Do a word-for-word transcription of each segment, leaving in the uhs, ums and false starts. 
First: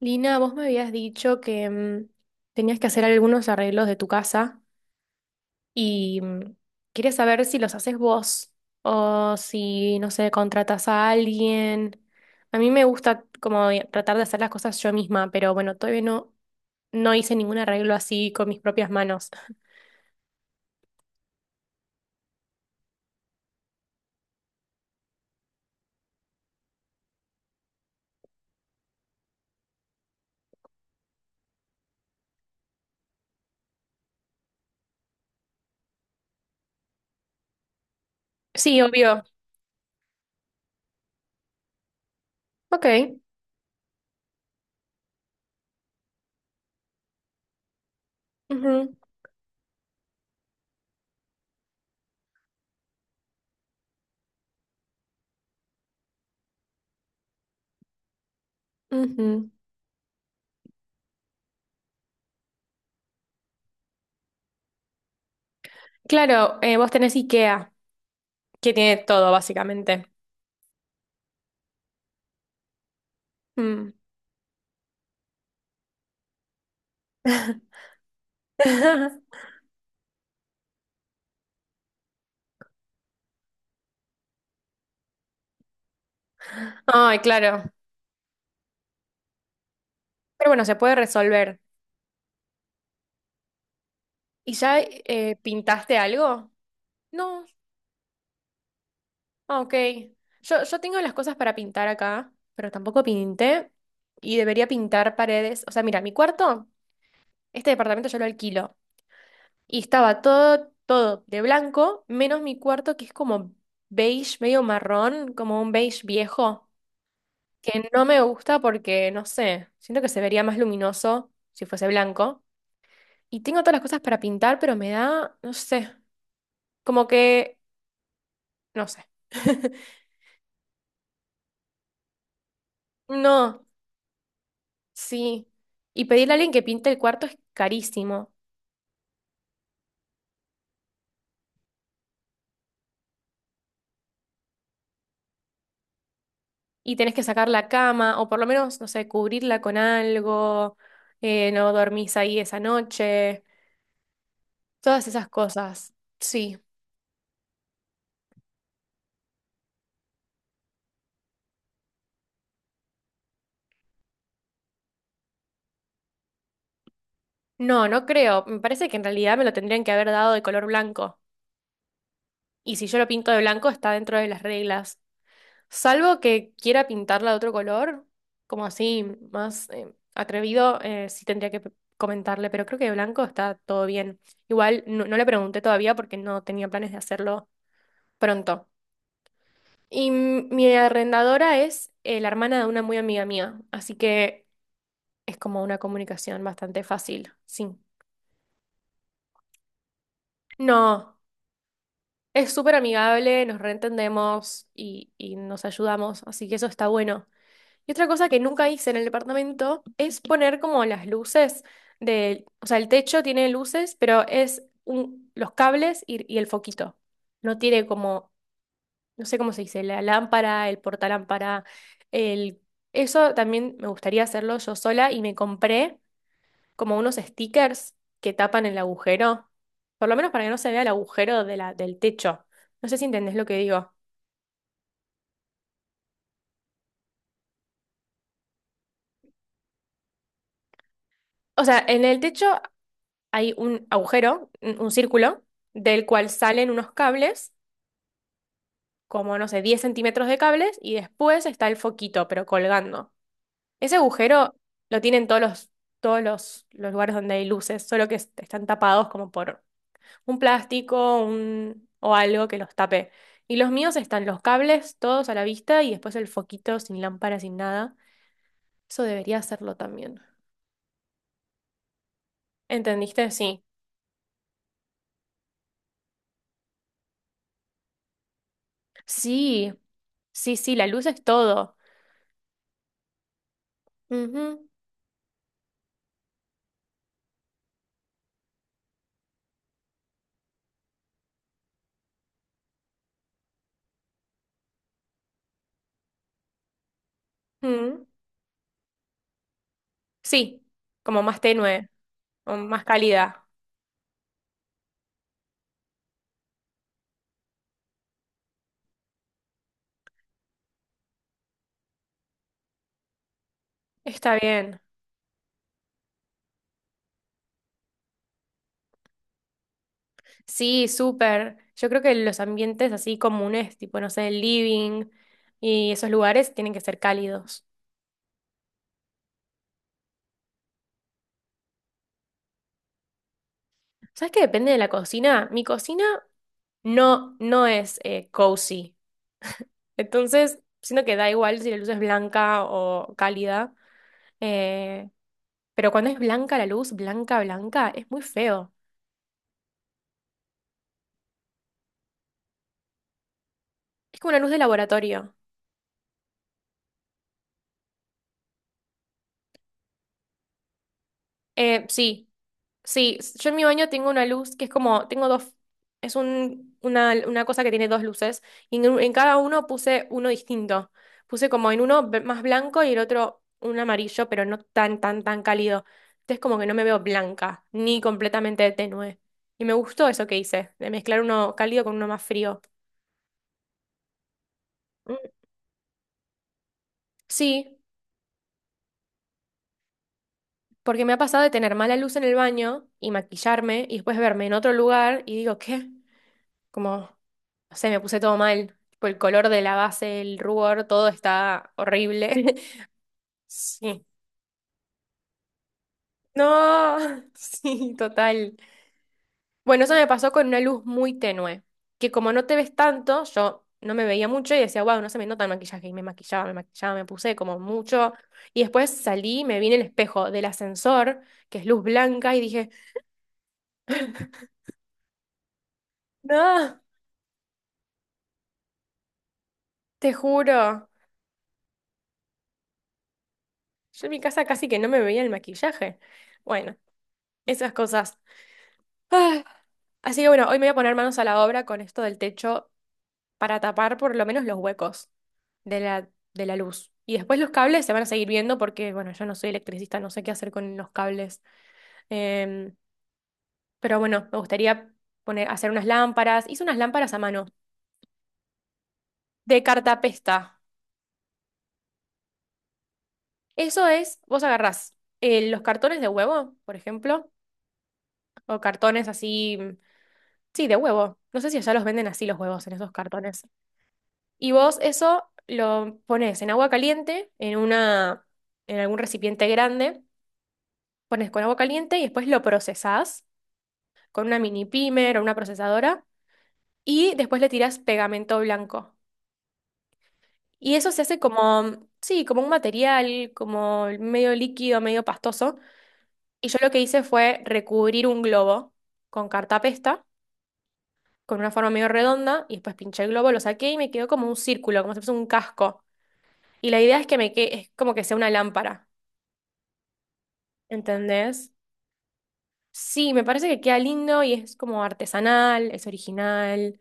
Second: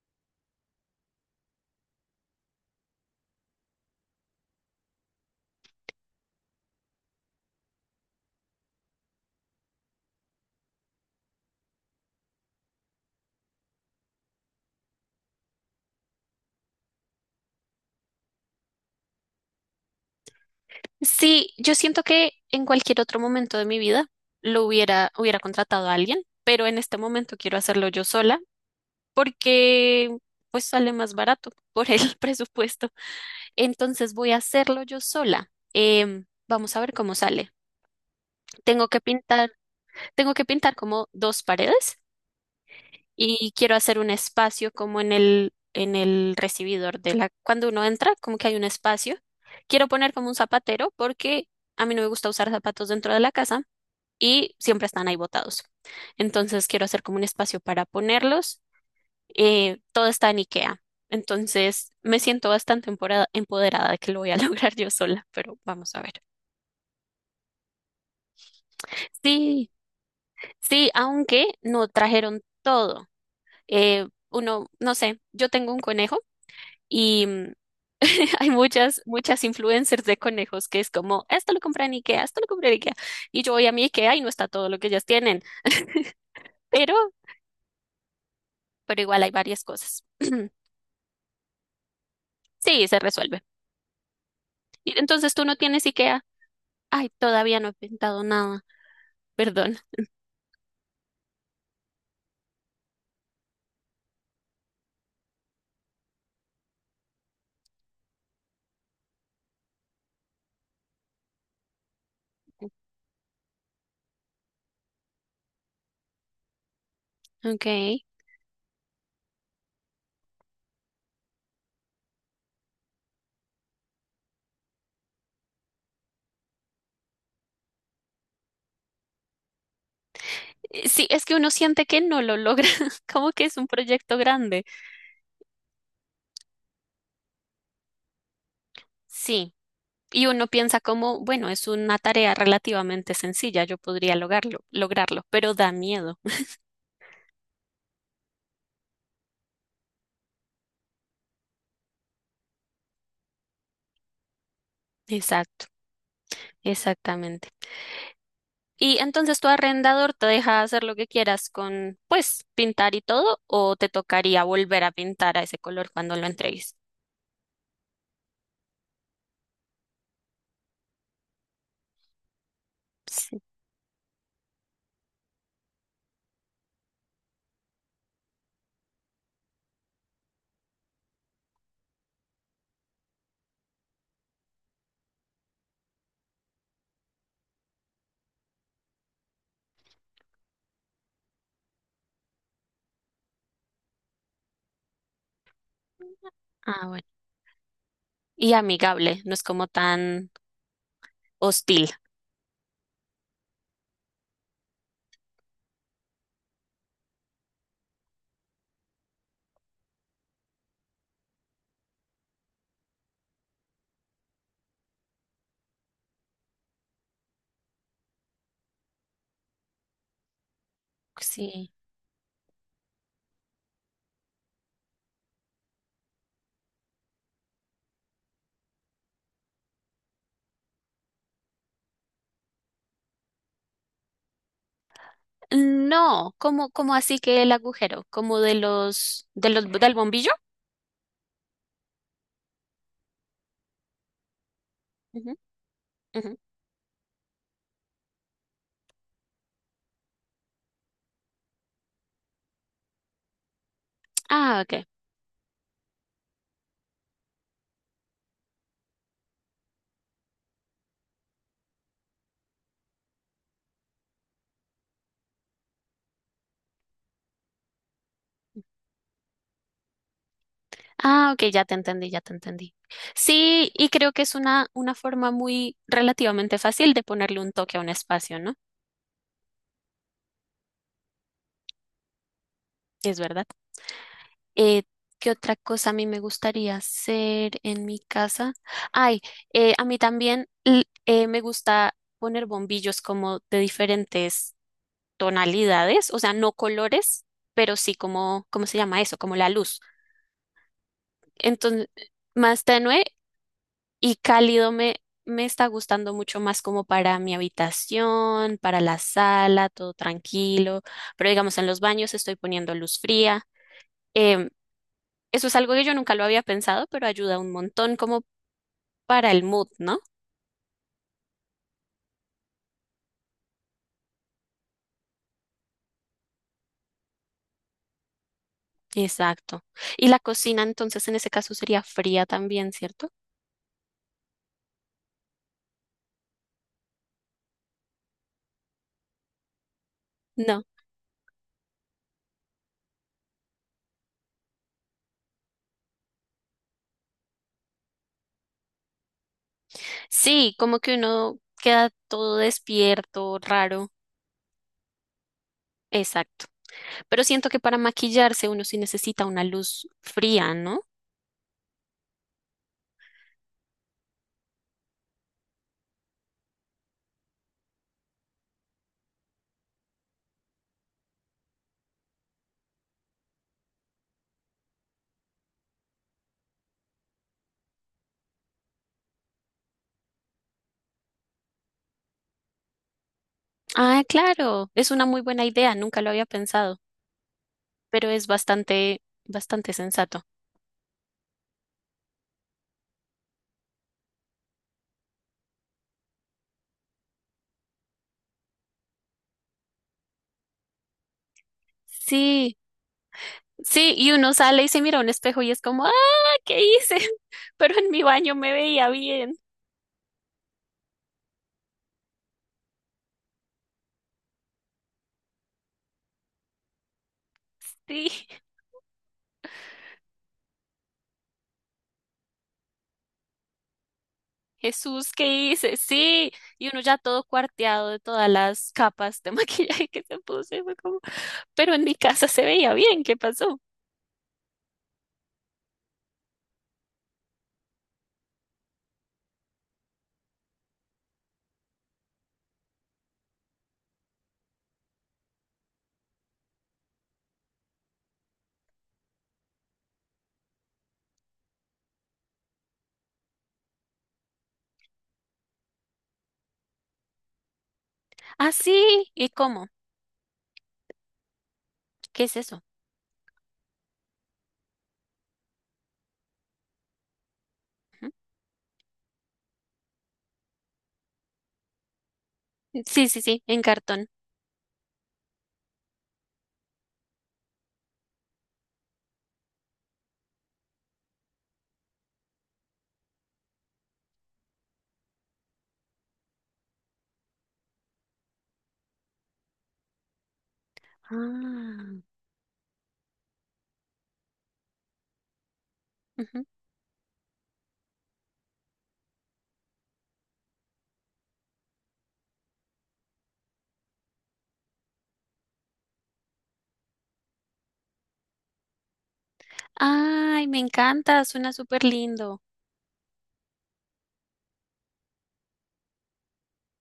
Lina, vos me habías dicho que mm, tenías que hacer algunos arreglos de tu casa y mm, quería saber si los haces vos o si, no sé, contratas a alguien. A mí me gusta como tratar de hacer las cosas yo misma, pero bueno, todavía no, no hice ningún arreglo así con mis propias manos. Sí, yo siento que en cualquier otro momento de mi vida lo hubiera, hubiera contratado a alguien, pero en este momento quiero hacerlo yo sola porque pues sale más barato por el presupuesto. Entonces voy a hacerlo yo sola. Em, vamos a ver cómo sale. Sí, Tengo que obvio. pintar, Tengo que pintar como dos paredes Ok. y quiero hacer un espacio como en el, en el recibidor de la, cuando uno entra, como que hay un espacio. Quiero poner como un zapatero porque a mí no me gusta usar zapatos dentro de la casa y siempre están ahí botados. Entonces quiero hacer como un espacio para ponerlos. Ujú, ujú. Eh, todo está en IKEA. Entonces me siento bastante empora- empoderada de que lo voy a lograr yo sola, pero vamos a ver. Claro, eh, vos tenés IKEA, que tiene todo Sí, básicamente. sí, aunque no trajeron todo. Mm. Eh, uno, no sé, yo tengo un conejo y mm, hay muchas, muchas influencers de conejos que es como, esto lo compré en IKEA, esto lo compré en IKEA. Y yo voy a mi IKEA y no está todo lo que ellas tienen, pero, Ay, claro. pero igual hay varias cosas. Pero bueno, se puede resolver. Sí, se resuelve. ¿Y ya Y entonces eh, tú no tienes pintaste IKEA. algo? Ay, No, todavía no he pintado nada. ah, ok. Perdón. Yo, yo tengo las cosas para pintar acá, pero tampoco pinté y debería pintar paredes. O sea, mira, mi cuarto, este departamento yo lo alquilo y estaba todo, todo de blanco, menos mi cuarto que es como beige, medio marrón, como un beige viejo, Ok. que no Eh, me gusta porque, no sé, siento que se vería más luminoso si fuese blanco. Y tengo todas las cosas para pintar, pero me da, no sé, como que, no sé. Sí, es que uno siente que no lo logra, como que es No, un proyecto grande. sí. Y pedirle a alguien que pinte el cuarto es carísimo. Sí. Y uno piensa como, bueno, es una tarea relativamente sencilla, yo podría lograrlo, lograrlo, pero da miedo. Y tenés que sacar la cama, o por lo menos, no sé, cubrirla con algo, eh, no dormís ahí esa noche, todas esas Exacto, cosas. Sí. exactamente. Y entonces tu arrendador te deja hacer lo que quieras con, pues, pintar y todo, o te tocaría volver a pintar a ese color cuando lo entregues. No, no creo. Me parece que en realidad me lo tendrían que haber dado de color blanco. Y si yo lo pinto de Sí. blanco, está dentro de las reglas. Salvo que quiera pintarla de otro color, como así, más eh, atrevido, eh, sí tendría que p- comentarle, pero creo que de blanco está todo bien. Igual no, no le pregunté todavía porque no tenía planes de hacerlo pronto. Y m- mi arrendadora es eh, la hermana de una muy amiga mía, así que es como una comunicación bastante Ah, bueno, fácil, sí. y amigable, no es como tan No, hostil. es súper amigable, nos reentendemos y, y nos ayudamos, así que eso está bueno. Y otra cosa que nunca hice en el departamento es poner como las luces del, o sea, el techo tiene luces, pero es un- los cables y, y el foquito. No tiene como, no sé cómo se dice, la lámpara, el portalámpara, Sí. el... Eso también me gustaría hacerlo yo sola y me compré como unos stickers que tapan el agujero, por lo menos para que no se vea el agujero de la, del techo. No sé si entendés lo que digo. No, como, como así que el agujero, como de los, de los, del bombillo. O sea, en el techo hay un agujero, un un Ujú, círculo, del cual ujú. salen unos cables, como no sé, diez centímetros de cables, y después está el foquito, pero colgando. Ese agujero Ah, ok. lo tienen todos los, todos los, los lugares donde hay luces, solo que est- están tapados como por un plástico un, o algo que los tape. Y los míos están los cables, todos a la vista, y después el foquito sin lámpara, sin nada. Eso debería hacerlo también. Ah, ok, ya te entendí, ya te entendí. ¿Entendiste? Sí. Sí, y creo que es una, una forma muy relativamente fácil de ponerle un toque a un espacio, ¿no? Sí, sí, sí, la luz es todo. Es verdad. Ujú. Eh, ¿Qué otra cosa a mí me gustaría hacer en mi casa? Ay, eh, a mí también l- eh, me gusta poner bombillos como de diferentes tonalidades, o sea, no colores, pero sí Mm. como, ¿cómo se llama eso? Como la luz. Sí, como más tenue Entonces, o más más tenue cálida. y cálido me, me está gustando mucho más como para mi habitación, para la sala, todo tranquilo, pero digamos en los baños estoy poniendo luz fría. Está Em, bien. Eso es algo que yo nunca lo había pensado, pero ayuda un montón como para el mood, ¿no? Sí, súper. Yo creo que los ambientes así comunes, tipo, no sé, el living y esos lugares tienen que ser cálidos. Exacto. Y la cocina entonces en ese caso sería fría también, ¿cierto? ¿Sabes qué depende de la cocina? Mi cocina no, no es eh, cozy. Entonces, No. siento que da igual si la luz es blanca o cálida. Eh, pero cuando es blanca la luz, blanca, blanca, es muy feo. Sí, como que uno queda todo despierto, raro. Es como una luz de laboratorio. Exacto. Pero siento que para maquillarse uno sí necesita una luz fría, ¿no? Eh, sí. Sí, s- yo en mi baño tengo una luz que es como, tengo dos, es un, una, una cosa que tiene dos luces y en, en cada uno puse uno distinto. Puse como en uno b- más blanco y el otro un amarillo, pero no tan, tan, tan cálido. Entonces como que no me veo blanca, ni completamente tenue. Y me gustó eso que hice, de mezclar uno cálido con uno más frío. Ah, claro, es una Mm, muy buena idea, nunca lo había pensado, sí, pero es bastante, bastante sensato. porque me ha pasado de tener mala luz en el baño y maquillarme y después verme en otro lugar y digo, ¿qué? Como, no sé, me puse todo mal. Tipo, el color de la base, el rubor, todo está horrible. Sí, sí, Sí. y uno sale y se mira a un espejo y es como, ah, ¿qué hice? No, Pero en sí, mi baño me total. veía bien. Bueno, eso me pasó con una luz muy tenue, que como no te ves tanto, yo no me veía mucho y decía, wow, no se me nota el maquillaje. Y me maquillaba, me maquillaba, me puse como Sí. mucho. Y después salí, y me vi en el espejo del ascensor, que es luz blanca, y dije, Jesús, ¿qué hice? Sí, y no, uno ya todo cuarteado de todas las capas de maquillaje que te se puso, y fue juro. como, pero en mi casa se veía bien, ¿qué pasó? Yo en mi casa casi que no me veía el maquillaje. Bueno, esas cosas. Así que bueno, hoy me voy a poner manos a la obra con esto del techo para tapar por lo menos los huecos de la, de la luz. Y después los cables se van a seguir viendo porque, bueno, yo no soy electricista, no sé qué hacer con los cables. Em, pero bueno, me gustaría poner, hacer unas lámparas. Hice unas lámparas a mano Ah, sí, ¿y de cómo? cartapesta. ¿Qué es eso? Eso es, vos agarrás eh, los cartones de huevo, por ejemplo, o cartones así, mm, sí, de huevo. No sé si allá los venden así los huevos en Ujú. esos Sí, sí, sí, cartones. en cartón. Y vos eso lo pones en agua caliente, en una, en algún recipiente grande, pones con agua caliente y después lo procesás con una mini pimer o una procesadora y después le tirás pegamento blanco. Y eso se hace como, Ah, sí, como un material, como medio líquido, medio pastoso. ujú. Y yo lo que hice fue recubrir un globo con cartapesta, con una forma medio redonda, y después pinché el globo, lo saqué y me quedó como un círculo, como si fuese un casco. Y la idea es que me que es como que sea una lámpara. Ay, me encanta, ¿Entendés? suena súper lindo. Sí, me parece que queda lindo y es como artesanal, es original.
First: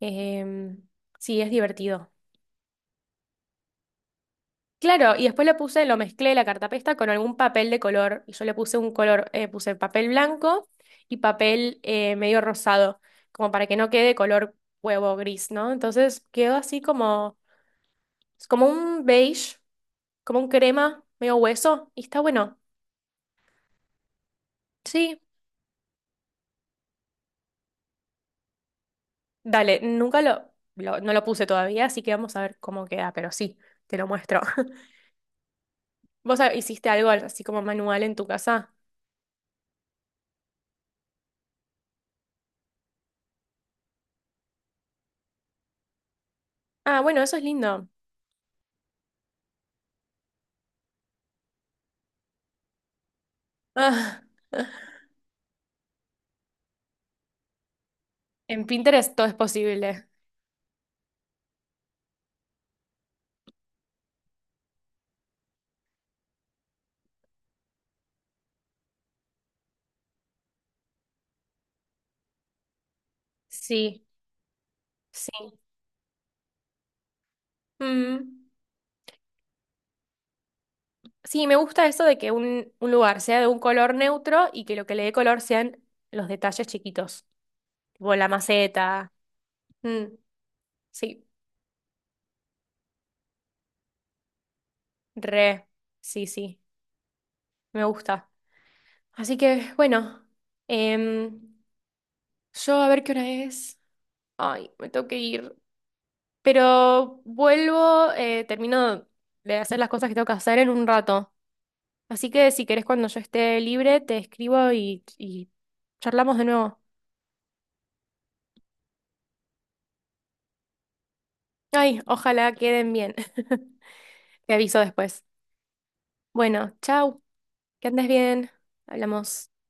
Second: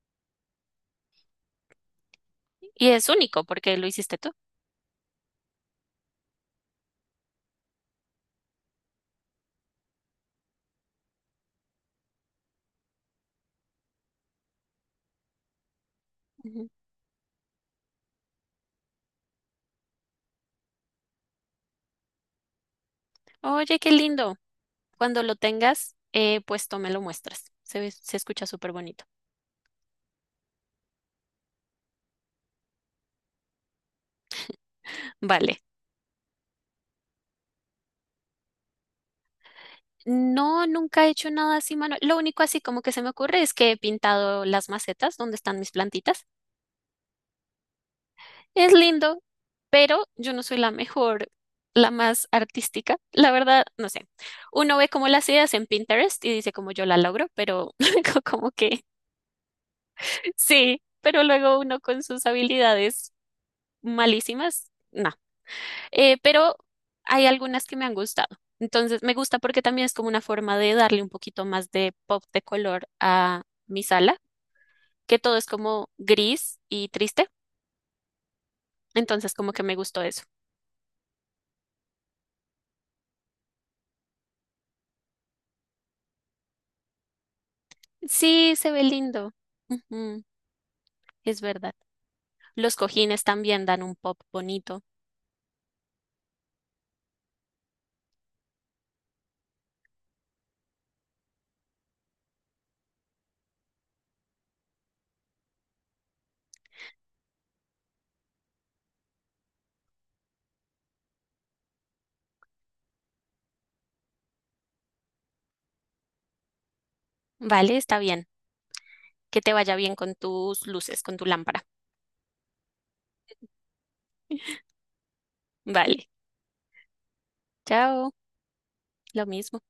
em, sí, es divertido. Y es único porque lo hiciste tú. Claro, y después le puse, lo mezclé la cartapesta con algún papel de color. Y yo le puse un color, eh, puse papel blanco y papel eh, medio rosado, como para que no quede color huevo gris, ¿no? Entonces quedó Ujú. así como, es como un beige, como un crema, medio hueso, y está bueno. Oye, qué lindo. Sí, Cuando lo tengas, eh, pues tú me lo muestras. Se ve- se escucha súper bonito. dale, nunca lo, lo- no lo puse todavía, así que vamos a ver cómo queda, pero sí, te lo muestro. Vale. ¿Vos ha- hiciste algo así como manual en tu casa? No, nunca he hecho nada así, mano. Lo único así como que se me ocurre es que he pintado las macetas donde están mis plantitas. Ah, bueno, eso es lindo. Es lindo, pero yo no soy la mejor, la más artística. La verdad, no sé. Ah, Uno ve como las ideas en Pinterest y dice como yo la logro, pero co- como en que Pinterest todo es posible. sí, pero luego uno con sus habilidades malísimas, no. Eh, pero hay algunas que me han gustado. Entonces, me gusta porque también es como una forma de darle un poquito más de pop de color a mi Sí, sala que todo es sí. como gris y triste. Mm, Entonces, como que me gustó eso. sí, me gusta eso de que un, un lugar sea de un color neutro y que lo que le dé color sean los detalles chiquitos, tipo la Sí, se ve maceta. lindo. Mm, Ujú, sí, es verdad. Los cojines también dan un pop bonito. re, sí, sí, me gusta. Así que, bueno. em, Yo a ver qué hora es. Ay, me tengo que ir. Pero vuelvo, eh, termino de hacer las cosas que tengo que hacer en un rato. Así que si querés cuando yo esté libre, te escribo y, y charlamos de nuevo. Vale, está bien. Que te vaya bien con tus luces, con tu lámpara. Ay, ojalá queden bien. Te aviso después. Vale. Bueno, chau. Que andes Chao. bien. Lo Hablamos. mismo.